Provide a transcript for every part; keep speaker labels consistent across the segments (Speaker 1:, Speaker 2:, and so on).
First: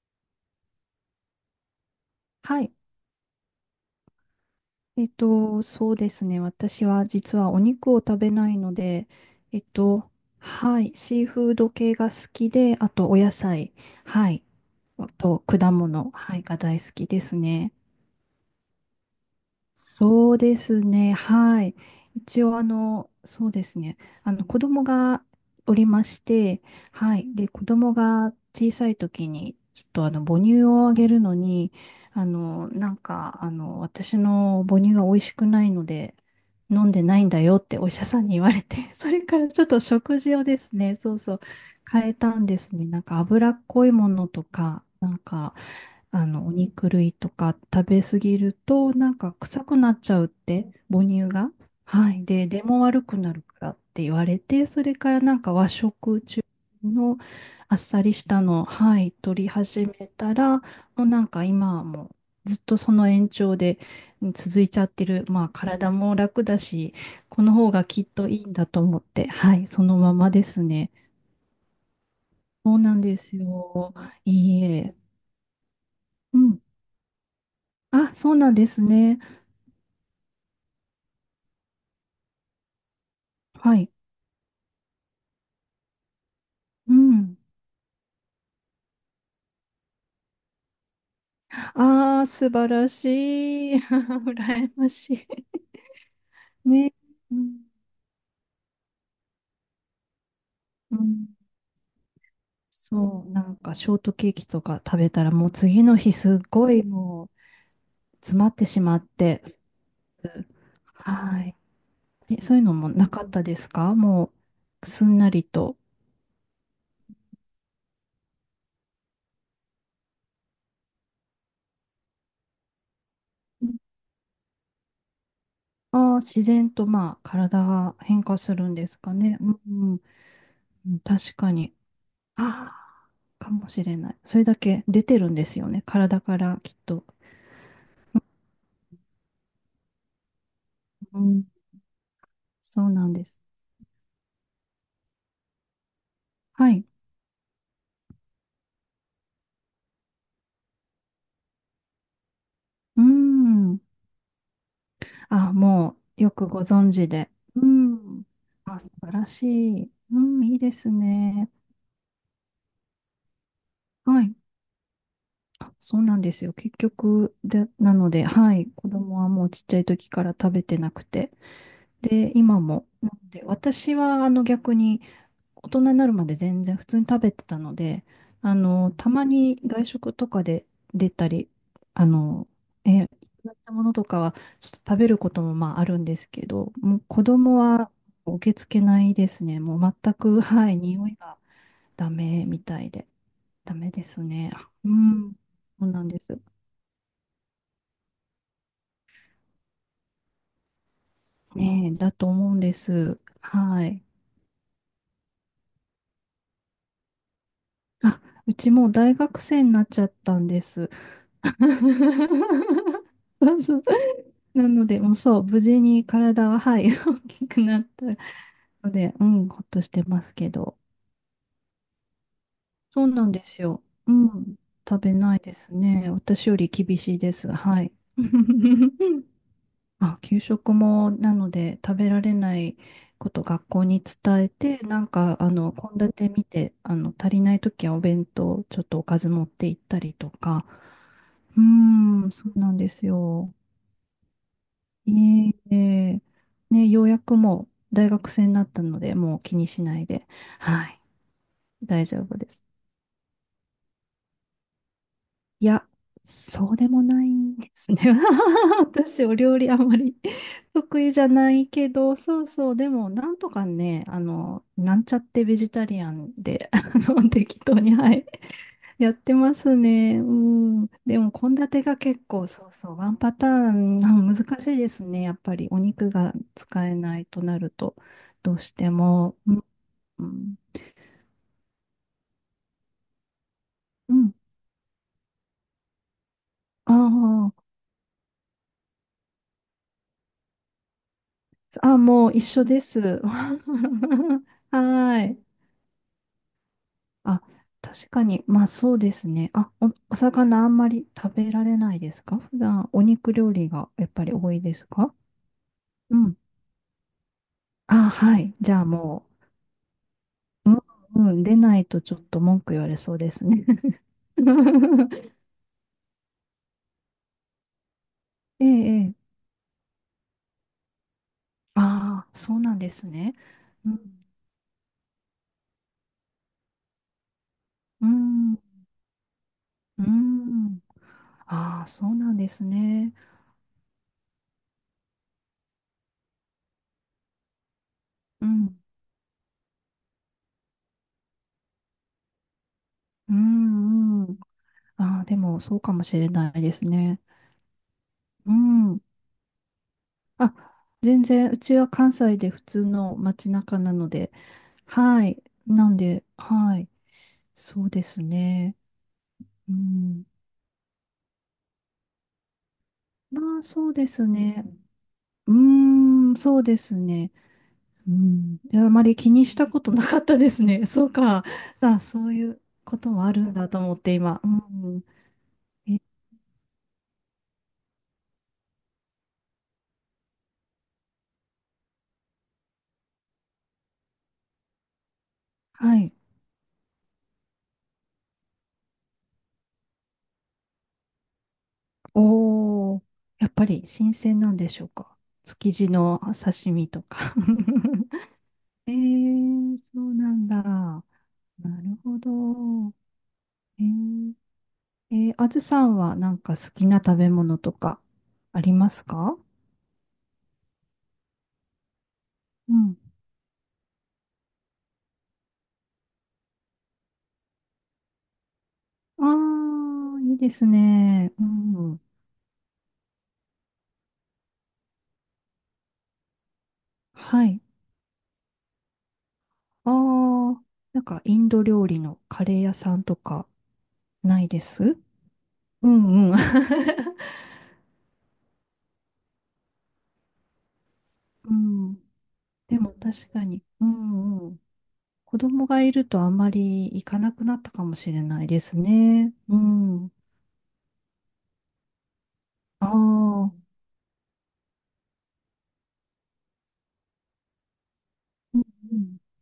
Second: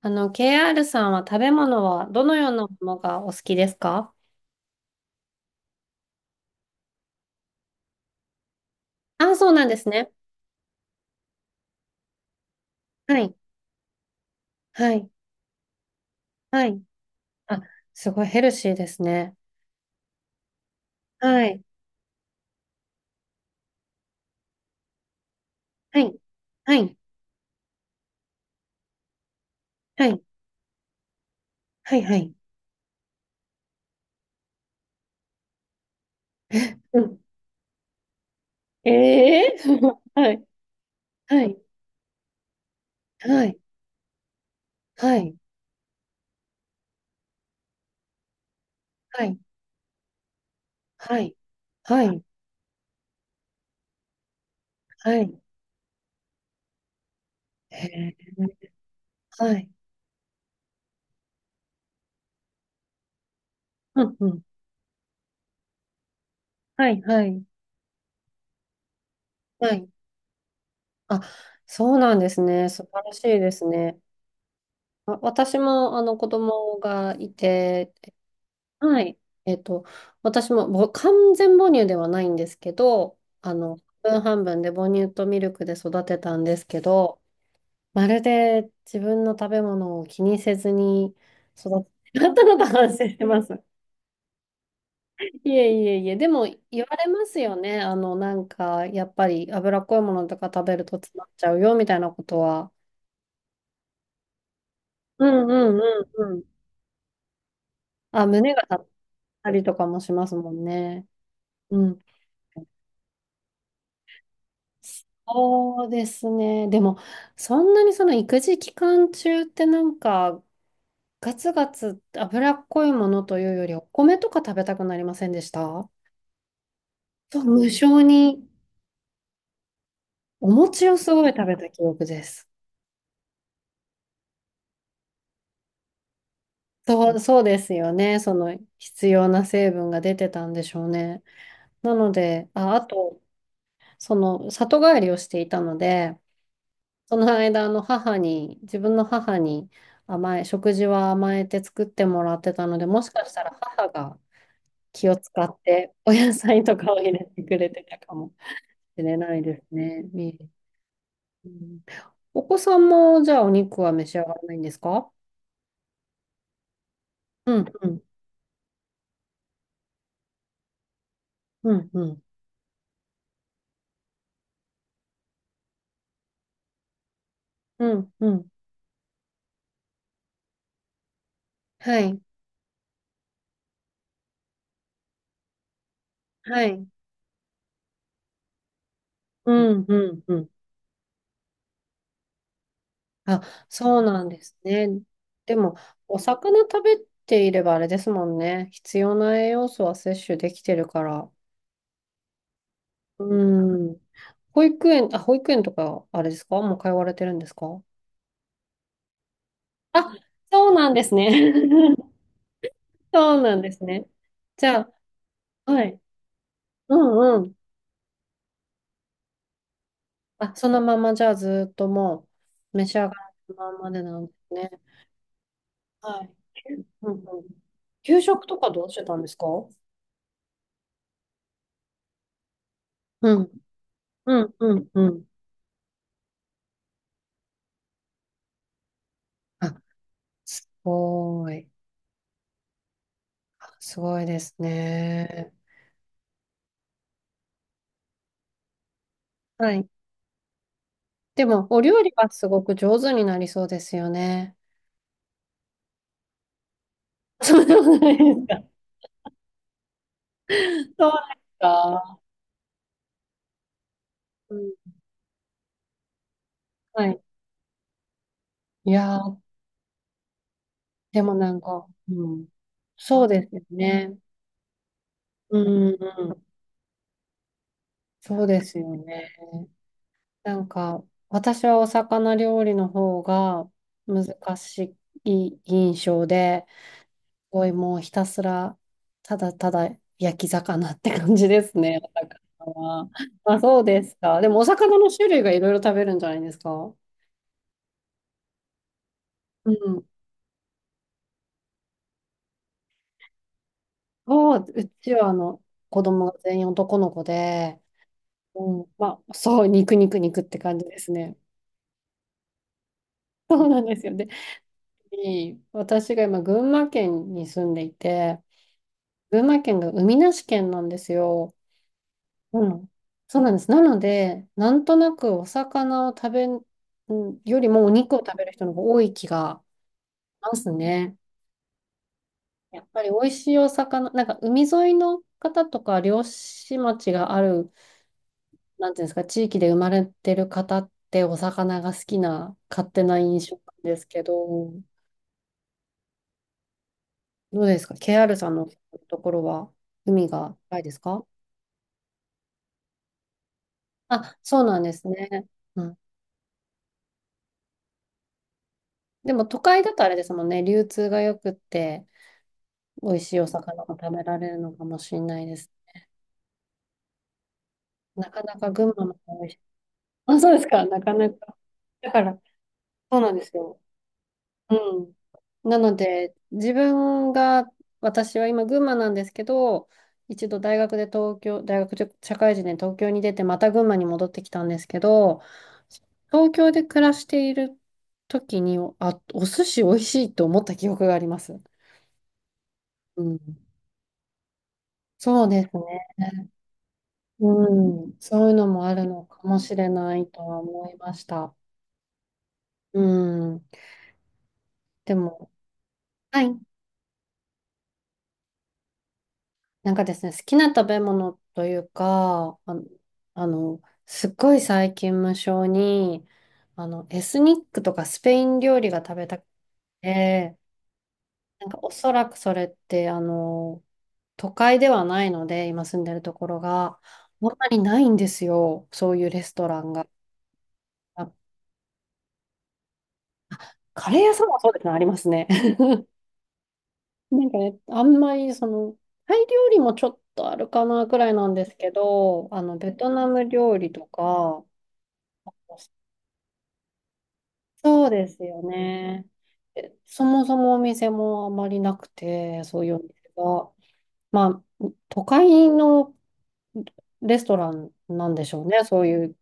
Speaker 1: KR さんは食べ物はどのよう
Speaker 2: は
Speaker 1: な
Speaker 2: い。
Speaker 1: ものがお好きですか？
Speaker 2: そうですね。私は実はお肉を食べないので、
Speaker 1: あ、そう
Speaker 2: え
Speaker 1: な
Speaker 2: っ
Speaker 1: んです
Speaker 2: と、
Speaker 1: ね。
Speaker 2: はい。シーフード系が好きで、あとお
Speaker 1: は
Speaker 2: 野
Speaker 1: い。
Speaker 2: 菜、はい。
Speaker 1: は
Speaker 2: あ
Speaker 1: い。
Speaker 2: と果物、はい、が
Speaker 1: は
Speaker 2: 大
Speaker 1: い。
Speaker 2: 好きです
Speaker 1: あ、
Speaker 2: ね。
Speaker 1: すごいヘルシーですね。
Speaker 2: そうですね。
Speaker 1: はい。
Speaker 2: はい。一応、そうですね。子供がおり
Speaker 1: は
Speaker 2: ま
Speaker 1: い。
Speaker 2: して、
Speaker 1: はい。
Speaker 2: はい。で、子供が小さい時に、ちょっと
Speaker 1: はい。
Speaker 2: 母乳をあげるのに、
Speaker 1: はい。はい。
Speaker 2: 私の母乳は美味しくないので、飲ん
Speaker 1: う
Speaker 2: でな
Speaker 1: ん。
Speaker 2: いんだよってお医者さんに言われて、
Speaker 1: え
Speaker 2: それから
Speaker 1: え
Speaker 2: ちょっと 食
Speaker 1: は
Speaker 2: 事
Speaker 1: い。
Speaker 2: をですね、そうそう、
Speaker 1: はい。
Speaker 2: 変えたんですね。
Speaker 1: は
Speaker 2: 脂
Speaker 1: い。
Speaker 2: っこいものとか、
Speaker 1: はい。
Speaker 2: お肉類とか食べ過ぎると、
Speaker 1: はい。
Speaker 2: 臭くなっちゃうって、母
Speaker 1: は
Speaker 2: 乳
Speaker 1: い。
Speaker 2: が。
Speaker 1: は
Speaker 2: は
Speaker 1: い。
Speaker 2: い。で、出も悪くなるからって言われて、それか
Speaker 1: は
Speaker 2: ら
Speaker 1: い。
Speaker 2: 和食中のあっ
Speaker 1: へ
Speaker 2: さりし
Speaker 1: え。
Speaker 2: たのを、はい、取り
Speaker 1: はい。
Speaker 2: 始めたら、もう今はもうずっとその延長で
Speaker 1: うん。う
Speaker 2: うん
Speaker 1: ん。
Speaker 2: 続いちゃってる。まあ体も楽だ
Speaker 1: は
Speaker 2: し、
Speaker 1: い。は
Speaker 2: こ
Speaker 1: い。
Speaker 2: の方がきっといいんだと思って、はい、
Speaker 1: は
Speaker 2: そ
Speaker 1: い。
Speaker 2: のままですね。
Speaker 1: あ、そうなんですね。
Speaker 2: そう
Speaker 1: 素
Speaker 2: なん
Speaker 1: 晴ら
Speaker 2: で
Speaker 1: し
Speaker 2: す
Speaker 1: いです
Speaker 2: よ。
Speaker 1: ね。
Speaker 2: いいえ。
Speaker 1: わ私も子
Speaker 2: うん。
Speaker 1: 供がいて、
Speaker 2: あ、そうなんです
Speaker 1: はい。
Speaker 2: ね。
Speaker 1: えっと、私もぼ完全母乳ではないんですけど、
Speaker 2: はい。
Speaker 1: 半分半分で母乳とミルクで育てたんですけ
Speaker 2: う
Speaker 1: ど、
Speaker 2: ん。
Speaker 1: まるで自分の食べ物を気にせずに育って
Speaker 2: あ
Speaker 1: し
Speaker 2: あ、
Speaker 1: まった
Speaker 2: 素
Speaker 1: のと
Speaker 2: 晴ら
Speaker 1: 反省
Speaker 2: し
Speaker 1: してます。
Speaker 2: い。羨まし
Speaker 1: いえいえいえ、でも
Speaker 2: い。
Speaker 1: 言
Speaker 2: ね。
Speaker 1: われま
Speaker 2: う
Speaker 1: すよ
Speaker 2: ん。
Speaker 1: ね。やっぱり脂っこいものとか食べる
Speaker 2: う
Speaker 1: と詰ま
Speaker 2: ん。
Speaker 1: っちゃうよみたいなことは。
Speaker 2: そう、ショートケーキとか食べた
Speaker 1: う
Speaker 2: ら
Speaker 1: ん
Speaker 2: もう
Speaker 1: うん
Speaker 2: 次の
Speaker 1: う
Speaker 2: 日
Speaker 1: ん
Speaker 2: す
Speaker 1: う
Speaker 2: っ
Speaker 1: ん。
Speaker 2: ごいもう
Speaker 1: あ、
Speaker 2: 詰ま
Speaker 1: 胸
Speaker 2: っ
Speaker 1: が
Speaker 2: て
Speaker 1: 張
Speaker 2: し
Speaker 1: っ
Speaker 2: まって。
Speaker 1: たりとかもしますもんね。
Speaker 2: はい。
Speaker 1: うん。
Speaker 2: え、そういうのもなかったですか？もうすんなりと。
Speaker 1: そうですね。でも、そんなにその育児期間中ってガツガツ脂っこいものというより、お米とか食べたくなりませんでした？
Speaker 2: ああー、自然とまあ
Speaker 1: そう、
Speaker 2: 体
Speaker 1: 無
Speaker 2: が
Speaker 1: 性
Speaker 2: 変化
Speaker 1: に
Speaker 2: するんですかね。うん。
Speaker 1: お餅
Speaker 2: う
Speaker 1: を
Speaker 2: ん、
Speaker 1: すごい
Speaker 2: 確
Speaker 1: 食
Speaker 2: か
Speaker 1: べた
Speaker 2: に。
Speaker 1: 記憶です。
Speaker 2: ああ、かもしれない。それだけ出てるんですよね。体からきっと。
Speaker 1: そう、そうですよね。その必要な成分が出てたんでしょうね。なので、あ、あ
Speaker 2: そうなん
Speaker 1: と、
Speaker 2: です。
Speaker 1: その里帰りをしていたので、
Speaker 2: はい。
Speaker 1: その間、あの母に、自分の母に甘え、食事は甘えて作ってもらってたので、
Speaker 2: う
Speaker 1: も
Speaker 2: ー
Speaker 1: しかしたら
Speaker 2: ん。
Speaker 1: 母が気を使
Speaker 2: あ、
Speaker 1: って
Speaker 2: も
Speaker 1: お
Speaker 2: う、よ
Speaker 1: 野
Speaker 2: くご
Speaker 1: 菜と
Speaker 2: 存
Speaker 1: かを
Speaker 2: 知
Speaker 1: 入れ
Speaker 2: で。
Speaker 1: てく
Speaker 2: う
Speaker 1: れてたか
Speaker 2: ん。
Speaker 1: も
Speaker 2: あ、素
Speaker 1: し
Speaker 2: 晴
Speaker 1: れ
Speaker 2: ら
Speaker 1: ない
Speaker 2: し
Speaker 1: です
Speaker 2: い。
Speaker 1: ね。
Speaker 2: うん、
Speaker 1: み、
Speaker 2: いいです
Speaker 1: う
Speaker 2: ね。
Speaker 1: ん、お子さんもじゃあお肉は召し
Speaker 2: は
Speaker 1: 上が
Speaker 2: い。
Speaker 1: らないんですか？
Speaker 2: あ、そうなんですよ。結局、
Speaker 1: う
Speaker 2: で、
Speaker 1: んう
Speaker 2: な
Speaker 1: ん
Speaker 2: ので、はい。子供はもうちっちゃい時から食べてなくて。
Speaker 1: うんうん
Speaker 2: で、今も。なので、私は、逆に、大人になるまで全然普通に食べてたの
Speaker 1: う
Speaker 2: で、
Speaker 1: んうん。
Speaker 2: たまに外食とかで出たり、
Speaker 1: は
Speaker 2: あ
Speaker 1: い。
Speaker 2: の、いただいたものとかはちょっと食べることもまああるんですけ
Speaker 1: は
Speaker 2: ど、
Speaker 1: い。
Speaker 2: もう子供は受け付けないです
Speaker 1: う
Speaker 2: ね。も
Speaker 1: んう
Speaker 2: う全
Speaker 1: んう
Speaker 2: く、
Speaker 1: ん。
Speaker 2: はい、匂いがダメみたいで。
Speaker 1: あ、
Speaker 2: ダメ
Speaker 1: そ
Speaker 2: で
Speaker 1: う
Speaker 2: す
Speaker 1: なんで
Speaker 2: ね。
Speaker 1: すね。
Speaker 2: うん、
Speaker 1: でも、
Speaker 2: そうなん
Speaker 1: お
Speaker 2: です。
Speaker 1: 魚食べていればあれですもんね。必要な栄養素は摂取できてるから。
Speaker 2: ねえ、だと思うんです。は
Speaker 1: うん。
Speaker 2: い。
Speaker 1: 保育園、あ、保育園とか、あれですかもう通われてるんですか？
Speaker 2: あ、うちもう大学生になっちゃ
Speaker 1: あ、
Speaker 2: ったんで
Speaker 1: そう
Speaker 2: す。
Speaker 1: なんですね。そう
Speaker 2: そ
Speaker 1: な
Speaker 2: う
Speaker 1: んで
Speaker 2: そう、
Speaker 1: すね。じ
Speaker 2: な
Speaker 1: ゃ
Speaker 2: ので、もうそう、無
Speaker 1: あ、
Speaker 2: 事
Speaker 1: はい。
Speaker 2: に体は、はい、
Speaker 1: う
Speaker 2: 大
Speaker 1: んう
Speaker 2: き
Speaker 1: ん。
Speaker 2: くなったので、うん、ほっとしてますけ
Speaker 1: あ、そ
Speaker 2: ど。
Speaker 1: のまま、じゃあ、ずっともう、召し
Speaker 2: そ
Speaker 1: 上が
Speaker 2: うなんで
Speaker 1: る
Speaker 2: す
Speaker 1: ま
Speaker 2: よ。
Speaker 1: までなん
Speaker 2: う
Speaker 1: です
Speaker 2: ん、
Speaker 1: ね。
Speaker 2: 食べないですね。
Speaker 1: はい。
Speaker 2: 私より厳
Speaker 1: うん
Speaker 2: しいで
Speaker 1: うん。
Speaker 2: す。はい。
Speaker 1: 給食とかどうしてたんで すか？う
Speaker 2: あ、給食も、なので、食べられないこと
Speaker 1: ん。
Speaker 2: 学校に
Speaker 1: う
Speaker 2: 伝え
Speaker 1: んう
Speaker 2: て、
Speaker 1: んうん。
Speaker 2: 献立見て、足りないときはお弁当、ちょっとおかず持って
Speaker 1: あ、
Speaker 2: 行ったりとか。
Speaker 1: すご
Speaker 2: う
Speaker 1: い。
Speaker 2: ーん、そうなんですよ。
Speaker 1: あすごいですね。
Speaker 2: ねえ、ねね、ようやくもう大学生になったので、もう気に
Speaker 1: は
Speaker 2: し
Speaker 1: い。
Speaker 2: ないで、はい、
Speaker 1: でも、お料
Speaker 2: 大
Speaker 1: 理
Speaker 2: 丈
Speaker 1: は
Speaker 2: 夫
Speaker 1: す
Speaker 2: で
Speaker 1: ご
Speaker 2: す。
Speaker 1: く上手になりそうですよね。
Speaker 2: いや、そうでもない ん
Speaker 1: そう
Speaker 2: で
Speaker 1: な
Speaker 2: す
Speaker 1: こ
Speaker 2: ね。
Speaker 1: ないですか。
Speaker 2: 私、お料理あまり 得
Speaker 1: そう
Speaker 2: 意じゃ
Speaker 1: で
Speaker 2: な
Speaker 1: す
Speaker 2: いけど、
Speaker 1: か。
Speaker 2: そうそう、でも、なんとかね、
Speaker 1: うん、
Speaker 2: なんちゃってベジタリアンで、
Speaker 1: はい。
Speaker 2: 適当に、はい。
Speaker 1: い
Speaker 2: やっ
Speaker 1: や
Speaker 2: て
Speaker 1: ー、
Speaker 2: ますね。うん。で
Speaker 1: で
Speaker 2: も、
Speaker 1: も
Speaker 2: 献立が結
Speaker 1: うん。
Speaker 2: 構、そうそう、ワン
Speaker 1: そう
Speaker 2: パ
Speaker 1: で
Speaker 2: ター
Speaker 1: すよ
Speaker 2: ン、
Speaker 1: ね。
Speaker 2: うん難しいですね。やっぱ
Speaker 1: うん
Speaker 2: り、お
Speaker 1: う
Speaker 2: 肉
Speaker 1: んう
Speaker 2: が
Speaker 1: ん。
Speaker 2: 使えないとなると、
Speaker 1: そう
Speaker 2: どう
Speaker 1: で
Speaker 2: し
Speaker 1: すよ
Speaker 2: て
Speaker 1: ね。
Speaker 2: も。うん。
Speaker 1: 私はお魚料理の方が
Speaker 2: うん。
Speaker 1: 難しい印象で、す
Speaker 2: あ
Speaker 1: ごいもうひたすら、ただただ焼き魚って感じです
Speaker 2: あ、あ、
Speaker 1: ね、お
Speaker 2: もう一緒で
Speaker 1: 魚
Speaker 2: す。
Speaker 1: は。ま
Speaker 2: は
Speaker 1: あ、そうですか。でもお魚の
Speaker 2: ー
Speaker 1: 種
Speaker 2: い。
Speaker 1: 類がいろいろ食べるんじゃないですか。
Speaker 2: あ、確かに、まあそうですね。
Speaker 1: う
Speaker 2: あ、お、
Speaker 1: ん。
Speaker 2: お魚あんまり食べられないですか？普段、お肉料理がやっぱり多
Speaker 1: そ
Speaker 2: い
Speaker 1: う、
Speaker 2: です
Speaker 1: うち
Speaker 2: か？
Speaker 1: は子
Speaker 2: う
Speaker 1: 供
Speaker 2: ん。
Speaker 1: が全員男の子で、
Speaker 2: あ、はい。じゃ
Speaker 1: う
Speaker 2: あ
Speaker 1: ん、ま
Speaker 2: も
Speaker 1: あ、そう、肉肉肉って感じです
Speaker 2: う、う
Speaker 1: ね。
Speaker 2: ん、出ないとちょっと文句言われそうです
Speaker 1: そ
Speaker 2: ね。
Speaker 1: うなんですよね。で い私が今、群馬県に住んでいて、
Speaker 2: ええ、ええ。
Speaker 1: 群馬県が海なし県なんですよ。
Speaker 2: ああ、そう
Speaker 1: う
Speaker 2: なんで
Speaker 1: ん。
Speaker 2: すね。
Speaker 1: そうなんです。な
Speaker 2: う
Speaker 1: の
Speaker 2: ん、
Speaker 1: で、なんとなくお魚を食べんよりもお
Speaker 2: う
Speaker 1: 肉を食べる
Speaker 2: ん、
Speaker 1: 人の方が多い気が
Speaker 2: う
Speaker 1: します
Speaker 2: ん。
Speaker 1: ね。
Speaker 2: ああ、そうなんです
Speaker 1: やっぱり
Speaker 2: ね。
Speaker 1: 美味しいお魚、海沿いの方とか漁師町がある
Speaker 2: うん、
Speaker 1: なんていうんですか、地域で生まれてる方ってお魚が好きな勝手な
Speaker 2: う
Speaker 1: 印象なんですけ
Speaker 2: ん、うん。
Speaker 1: ど、
Speaker 2: ああ、でも、そうかもしれないですね。
Speaker 1: どうですか？ KR さ
Speaker 2: う
Speaker 1: んの
Speaker 2: ん。
Speaker 1: ところは海
Speaker 2: あ、
Speaker 1: が近いです
Speaker 2: 全
Speaker 1: か？
Speaker 2: 然、うちは関西で普通の街中なので、
Speaker 1: あ、そうなんです
Speaker 2: はい。
Speaker 1: ね。う
Speaker 2: なん
Speaker 1: ん。
Speaker 2: で、はい。そうですね。
Speaker 1: でも都
Speaker 2: う
Speaker 1: 会だとあれで
Speaker 2: ん。
Speaker 1: すもんね、流通が良くって、美味しいお
Speaker 2: まあ、
Speaker 1: 魚が
Speaker 2: そうで
Speaker 1: 食べ
Speaker 2: す
Speaker 1: られる
Speaker 2: ね。
Speaker 1: のかもしれない
Speaker 2: う
Speaker 1: です。
Speaker 2: ーん、そうですね。う
Speaker 1: なか
Speaker 2: ん、
Speaker 1: なか
Speaker 2: いや、あ
Speaker 1: 群
Speaker 2: ま
Speaker 1: 馬も
Speaker 2: り気に
Speaker 1: 美味
Speaker 2: し
Speaker 1: しい。
Speaker 2: たことなかった
Speaker 1: あ、そ
Speaker 2: で
Speaker 1: うで
Speaker 2: す
Speaker 1: すか、
Speaker 2: ね。
Speaker 1: な
Speaker 2: そう
Speaker 1: かな
Speaker 2: か。
Speaker 1: か。
Speaker 2: さあ、
Speaker 1: だか
Speaker 2: そう
Speaker 1: ら、
Speaker 2: いうこと
Speaker 1: そう
Speaker 2: も
Speaker 1: な
Speaker 2: あ
Speaker 1: ん
Speaker 2: る
Speaker 1: で
Speaker 2: ん
Speaker 1: す
Speaker 2: だと
Speaker 1: よ。
Speaker 2: 思って今。
Speaker 1: う
Speaker 2: うん。
Speaker 1: ん。なの
Speaker 2: え、
Speaker 1: で、自分が、私は今、群馬なんですけど、一度大学で東京、大学社会人で東京に出て、また群馬に戻ってきたんですけど、
Speaker 2: はい。
Speaker 1: 東京で暮らしている時に、あ、お寿司美味しいと思った記憶があります。
Speaker 2: おお、
Speaker 1: う
Speaker 2: やっ
Speaker 1: ん。
Speaker 2: ぱり新鮮なんでしょうか。
Speaker 1: そうで
Speaker 2: 築
Speaker 1: す
Speaker 2: 地の
Speaker 1: ね。
Speaker 2: 刺身とか。
Speaker 1: うん。そういうのも
Speaker 2: え
Speaker 1: あるのかもし
Speaker 2: ー、
Speaker 1: れ
Speaker 2: そう
Speaker 1: な
Speaker 2: な
Speaker 1: いと
Speaker 2: ん
Speaker 1: は
Speaker 2: だ。
Speaker 1: 思い
Speaker 2: な
Speaker 1: ました。
Speaker 2: るほど。
Speaker 1: うん。
Speaker 2: えー、
Speaker 1: で
Speaker 2: あ
Speaker 1: も、
Speaker 2: ずさんはなん
Speaker 1: は
Speaker 2: か
Speaker 1: い。
Speaker 2: 好きな食べ物とかありますか？
Speaker 1: なんかですね、好きな食べ物というか、
Speaker 2: うん。
Speaker 1: あのすっごい最近無性に、エスニックとかスペイン料理が食
Speaker 2: あ
Speaker 1: べたく
Speaker 2: あ、いいで
Speaker 1: て、
Speaker 2: すね。う
Speaker 1: なんかお
Speaker 2: ん。
Speaker 1: そらくそれって、都会ではないので、今住んでるところが、あ
Speaker 2: は
Speaker 1: ん
Speaker 2: い。
Speaker 1: まりないんですよ、そういうレストラ
Speaker 2: あ
Speaker 1: ンが。
Speaker 2: あ、なんか
Speaker 1: あ、
Speaker 2: インド料理のカレー屋さんとか
Speaker 1: カレー屋
Speaker 2: な
Speaker 1: さん
Speaker 2: い
Speaker 1: は
Speaker 2: で
Speaker 1: そうですね、
Speaker 2: す？
Speaker 1: ありますね。
Speaker 2: うんうん。
Speaker 1: なんかね、あんまりその、タイ料理もちょっとあるかなくらいな
Speaker 2: う
Speaker 1: んですけ
Speaker 2: ん。
Speaker 1: ど、
Speaker 2: でも
Speaker 1: ベトナ
Speaker 2: 確か
Speaker 1: ム
Speaker 2: に。
Speaker 1: 料
Speaker 2: う
Speaker 1: 理と
Speaker 2: んうん。
Speaker 1: か、
Speaker 2: 子供がいるとあんまり行かなくなったかも
Speaker 1: そう
Speaker 2: しれ
Speaker 1: です
Speaker 2: ないで
Speaker 1: よ
Speaker 2: す
Speaker 1: ね。
Speaker 2: ね。う
Speaker 1: え
Speaker 2: ん。
Speaker 1: そもそもお店もあまりなくて、そ
Speaker 2: あ
Speaker 1: ういうお店
Speaker 2: あ、う
Speaker 1: が。まあ、都会のレストランなんでし
Speaker 2: ん
Speaker 1: ょうね。
Speaker 2: う
Speaker 1: そう
Speaker 2: ん、
Speaker 1: いう、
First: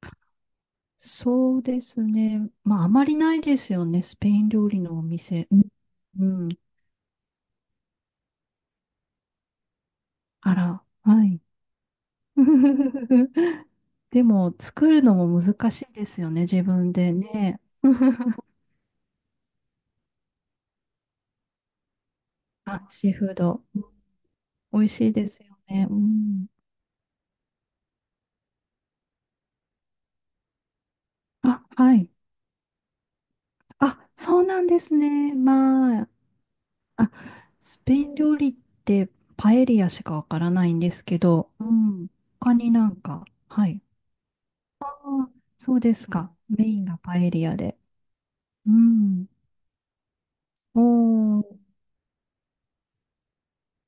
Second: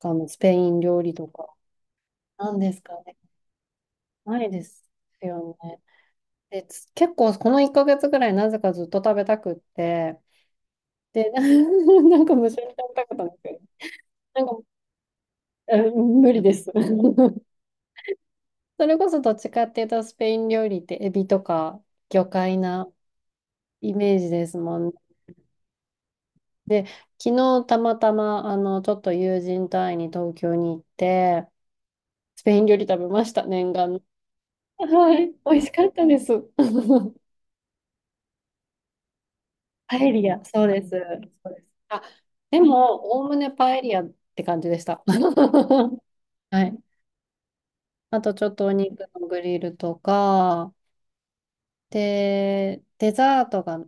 Speaker 1: あの、スペイン料理とか。
Speaker 2: そうですね。
Speaker 1: なんで
Speaker 2: ま
Speaker 1: す
Speaker 2: ああ
Speaker 1: か
Speaker 2: ま
Speaker 1: ね。
Speaker 2: りないですよね。スペ
Speaker 1: な
Speaker 2: イン
Speaker 1: いで
Speaker 2: 料理
Speaker 1: す
Speaker 2: のお店。
Speaker 1: よ
Speaker 2: うん。
Speaker 1: ね。
Speaker 2: うん、
Speaker 1: で、つ結構この1ヶ月ぐらいなぜかずっと食べたくって、
Speaker 2: あら、は
Speaker 1: で、
Speaker 2: い。
Speaker 1: な なんか無性に食べたかったんですけど、
Speaker 2: で
Speaker 1: なん
Speaker 2: も
Speaker 1: か、
Speaker 2: 作るのも難
Speaker 1: え
Speaker 2: しいですよ
Speaker 1: 無理
Speaker 2: ね。
Speaker 1: で
Speaker 2: 自
Speaker 1: す。
Speaker 2: 分で ね。
Speaker 1: それこそどっちかっていうと、スペイン料理ってエビとか魚介
Speaker 2: あ、
Speaker 1: な
Speaker 2: シーフード。
Speaker 1: イメージですも
Speaker 2: 美
Speaker 1: ん
Speaker 2: 味しい
Speaker 1: ね。
Speaker 2: ですよね。うん。
Speaker 1: で、昨日たまたま、ちょっと友人隊に東京に行って、
Speaker 2: あ、はい。
Speaker 1: スペイン料理食べました、念願の。
Speaker 2: あ、そうなん です
Speaker 1: はい、
Speaker 2: ね。
Speaker 1: 美味しかっ
Speaker 2: ま
Speaker 1: た
Speaker 2: あ、
Speaker 1: です。
Speaker 2: あ、スペイン料理ってパエリア
Speaker 1: パ
Speaker 2: し
Speaker 1: エ
Speaker 2: かわ
Speaker 1: リ
Speaker 2: か
Speaker 1: ア、
Speaker 2: ら
Speaker 1: そ
Speaker 2: な
Speaker 1: う
Speaker 2: いん
Speaker 1: です。
Speaker 2: で
Speaker 1: そ
Speaker 2: すけど、
Speaker 1: うで
Speaker 2: う
Speaker 1: す。あ、
Speaker 2: ん。他
Speaker 1: で
Speaker 2: にな
Speaker 1: も、
Speaker 2: ん
Speaker 1: お
Speaker 2: か、
Speaker 1: おむね
Speaker 2: は
Speaker 1: パ
Speaker 2: い。
Speaker 1: エリアって感じでした。
Speaker 2: あ、そうで
Speaker 1: は
Speaker 2: すか。メイ
Speaker 1: い。
Speaker 2: ンがパエリアで。
Speaker 1: あと、ちょっと
Speaker 2: う
Speaker 1: お肉の
Speaker 2: ん。
Speaker 1: グリルとか、
Speaker 2: おー。
Speaker 1: で、デザートが、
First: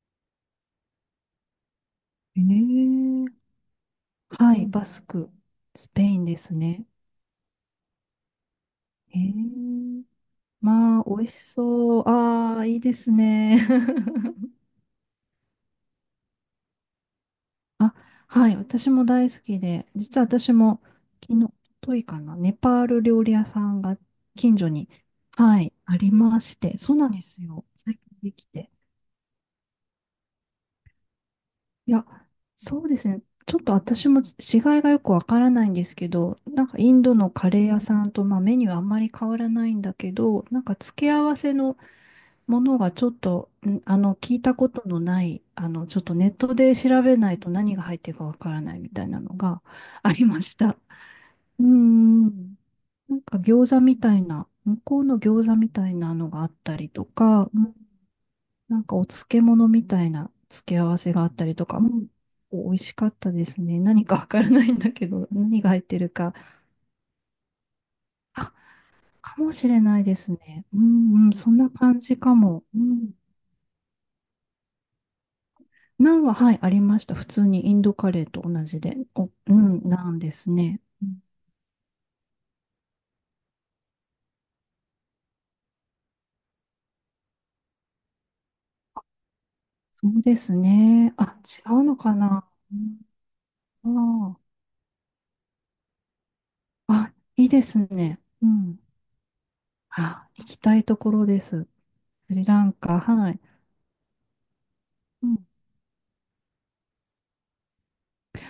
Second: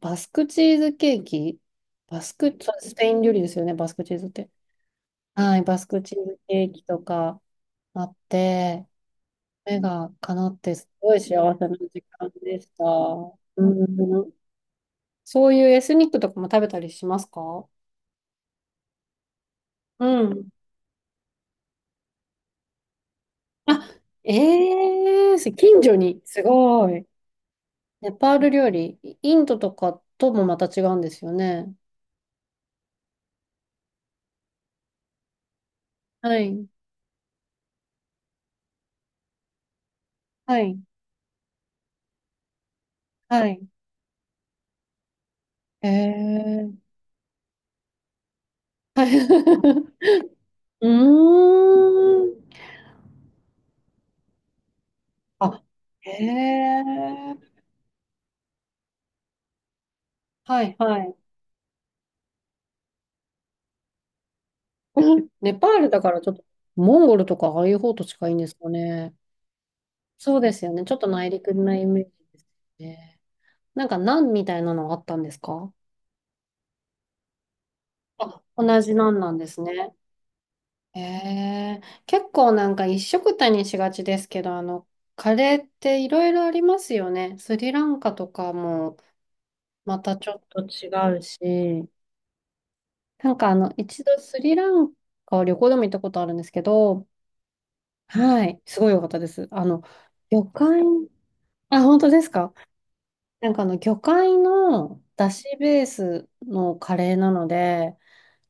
Speaker 1: バスクチーズケーキ、バスク、そうスペ
Speaker 2: ええ、
Speaker 1: イン料理ですよね、バスクチーズって。
Speaker 2: はい。バスク。
Speaker 1: はい、バス
Speaker 2: ス
Speaker 1: ク
Speaker 2: ペ
Speaker 1: チ
Speaker 2: イ
Speaker 1: ー
Speaker 2: ンで
Speaker 1: ズ
Speaker 2: す
Speaker 1: ケーキ
Speaker 2: ね。
Speaker 1: とか、あって、目
Speaker 2: ええ、
Speaker 1: が叶ってす
Speaker 2: まあ、
Speaker 1: ごい
Speaker 2: 美
Speaker 1: 幸
Speaker 2: 味し
Speaker 1: せな
Speaker 2: そ
Speaker 1: 時
Speaker 2: う。
Speaker 1: 間
Speaker 2: あ
Speaker 1: で
Speaker 2: あ、
Speaker 1: し
Speaker 2: いい
Speaker 1: た。
Speaker 2: ですね。
Speaker 1: うん。そういうエスニックとかも食べたりしますか？
Speaker 2: あ、はい、私も大好きで、実
Speaker 1: う
Speaker 2: は
Speaker 1: ん。
Speaker 2: 私も昨日、といかな、ネパール料理屋さん
Speaker 1: あ、
Speaker 2: が
Speaker 1: え
Speaker 2: 近所に、
Speaker 1: え
Speaker 2: はい、
Speaker 1: 近所
Speaker 2: あり
Speaker 1: に、
Speaker 2: ま
Speaker 1: す
Speaker 2: して、
Speaker 1: ご
Speaker 2: そう
Speaker 1: い。
Speaker 2: なんですよ。最近
Speaker 1: ネ
Speaker 2: で
Speaker 1: パー
Speaker 2: き
Speaker 1: ル料
Speaker 2: て。
Speaker 1: 理、イインドとかともまた違うんですよね。
Speaker 2: いや、そうですね。ちょっと私も違いがよくわからないんですけ
Speaker 1: は
Speaker 2: ど、
Speaker 1: い。
Speaker 2: インドのカレー屋さんと、まあ、メニューあんまり変わらないんだけど、
Speaker 1: はい。
Speaker 2: 付け合わせのものがちょっ
Speaker 1: は
Speaker 2: と、
Speaker 1: い。
Speaker 2: 聞いたことのない、ちょっとネットで
Speaker 1: ええ
Speaker 2: 調べないと何が入ってるかわからないみ
Speaker 1: は
Speaker 2: た
Speaker 1: い。
Speaker 2: いなのがありました。
Speaker 1: う
Speaker 2: うー
Speaker 1: ーん。
Speaker 2: ん。なんか餃子みたいな、向こうの餃子みたい
Speaker 1: あ、
Speaker 2: なのがあったりと
Speaker 1: ええ
Speaker 2: か、うん、なんかお漬物みたいな
Speaker 1: はい、
Speaker 2: 付け合わ
Speaker 1: は
Speaker 2: せ
Speaker 1: い。
Speaker 2: があったりとか、うん、美味しかったですね。何かわからないんだけど、
Speaker 1: ネ
Speaker 2: 何
Speaker 1: パ
Speaker 2: が
Speaker 1: ー
Speaker 2: 入っ
Speaker 1: ル
Speaker 2: て
Speaker 1: だ
Speaker 2: る
Speaker 1: からちょ
Speaker 2: か。
Speaker 1: っと、モンゴルとかああいう方と近いんで
Speaker 2: あ、
Speaker 1: すかね。
Speaker 2: かもしれないです
Speaker 1: そうです
Speaker 2: ね。
Speaker 1: よ
Speaker 2: う
Speaker 1: ね。ちょっと
Speaker 2: んう
Speaker 1: 内
Speaker 2: ん、そ
Speaker 1: 陸
Speaker 2: んな
Speaker 1: なイ
Speaker 2: 感
Speaker 1: メージ
Speaker 2: じか
Speaker 1: です
Speaker 2: も。うん。
Speaker 1: ね。なんか、ナンみたいなのあったんですか？
Speaker 2: ナンは、はい、ありました。普通にインドカレーと
Speaker 1: あ、
Speaker 2: 同
Speaker 1: 同
Speaker 2: じ
Speaker 1: じ
Speaker 2: で。
Speaker 1: ナン
Speaker 2: お、
Speaker 1: なんで
Speaker 2: う
Speaker 1: す
Speaker 2: ん、
Speaker 1: ね。
Speaker 2: ナンですね。
Speaker 1: へ
Speaker 2: うん、
Speaker 1: え、結構なんか一緒くたにしがちですけど、カレーっていろいろありますよね。スリランカとかもま
Speaker 2: そ
Speaker 1: た
Speaker 2: う
Speaker 1: ち
Speaker 2: で
Speaker 1: ょっ
Speaker 2: す
Speaker 1: と違
Speaker 2: ね。
Speaker 1: う
Speaker 2: あ、違う
Speaker 1: し、
Speaker 2: のかな。う
Speaker 1: 一度
Speaker 2: ん、
Speaker 1: ス
Speaker 2: ああ
Speaker 1: リランカを旅行でも行ったことあるんですけど、
Speaker 2: あ、いいですね。
Speaker 1: は
Speaker 2: う
Speaker 1: い、
Speaker 2: ん。
Speaker 1: すごい良かったです。あの、
Speaker 2: あ、
Speaker 1: 旅
Speaker 2: 行きた
Speaker 1: 館、
Speaker 2: いところです。
Speaker 1: あ、本当です
Speaker 2: スリ
Speaker 1: か？
Speaker 2: ランカ、はい。
Speaker 1: 魚介の
Speaker 2: う
Speaker 1: だ
Speaker 2: ん。
Speaker 1: しベースのカレーなので、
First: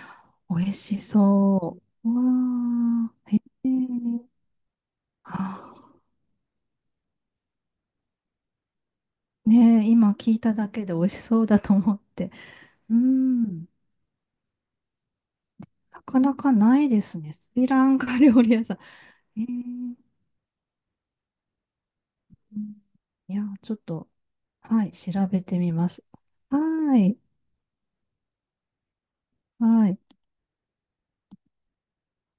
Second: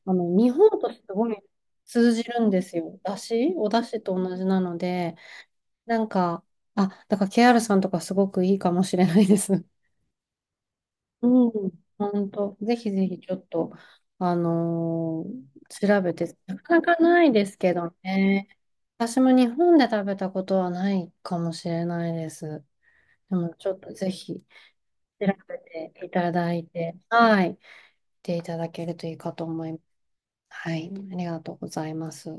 Speaker 1: 日
Speaker 2: 美
Speaker 1: 本
Speaker 2: 味
Speaker 1: と
Speaker 2: し
Speaker 1: すごい
Speaker 2: そう。
Speaker 1: 通
Speaker 2: う
Speaker 1: じるんですよ。
Speaker 2: わ
Speaker 1: だ
Speaker 2: ー、へ
Speaker 1: しおだしと
Speaker 2: え。
Speaker 1: 同じなので、
Speaker 2: あ
Speaker 1: なんか、あ、だから KR さんとかすごくいいかもしれないで
Speaker 2: ー、
Speaker 1: す。
Speaker 2: ねえ、今聞いただけで美味しそうだ
Speaker 1: うん。
Speaker 2: と思っ
Speaker 1: 本
Speaker 2: て。
Speaker 1: 当、ぜひ
Speaker 2: う
Speaker 1: ぜひちょっ
Speaker 2: ん。
Speaker 1: と、調
Speaker 2: な
Speaker 1: べ
Speaker 2: か
Speaker 1: て、
Speaker 2: なか
Speaker 1: なか
Speaker 2: な
Speaker 1: な
Speaker 2: い
Speaker 1: か
Speaker 2: です
Speaker 1: ない
Speaker 2: ね。
Speaker 1: で
Speaker 2: ス
Speaker 1: す
Speaker 2: リ
Speaker 1: け
Speaker 2: ラ
Speaker 1: ど
Speaker 2: ンカ料理
Speaker 1: ね。
Speaker 2: 屋さ
Speaker 1: 私も
Speaker 2: ん。へ
Speaker 1: 日本で食
Speaker 2: え。
Speaker 1: べたことはないかもしれないで
Speaker 2: う
Speaker 1: す。
Speaker 2: ん、い
Speaker 1: で
Speaker 2: や、
Speaker 1: もち
Speaker 2: ちょ
Speaker 1: ょ
Speaker 2: っ
Speaker 1: っとぜ
Speaker 2: と、
Speaker 1: ひ。
Speaker 2: はい、
Speaker 1: 調
Speaker 2: 調べ
Speaker 1: べ
Speaker 2: てみま
Speaker 1: て
Speaker 2: す。
Speaker 1: いただ
Speaker 2: は
Speaker 1: いて、
Speaker 2: ーい。
Speaker 1: はい、見ていただけるといいかと思います。
Speaker 2: はい。
Speaker 1: はい、ありがとうございます。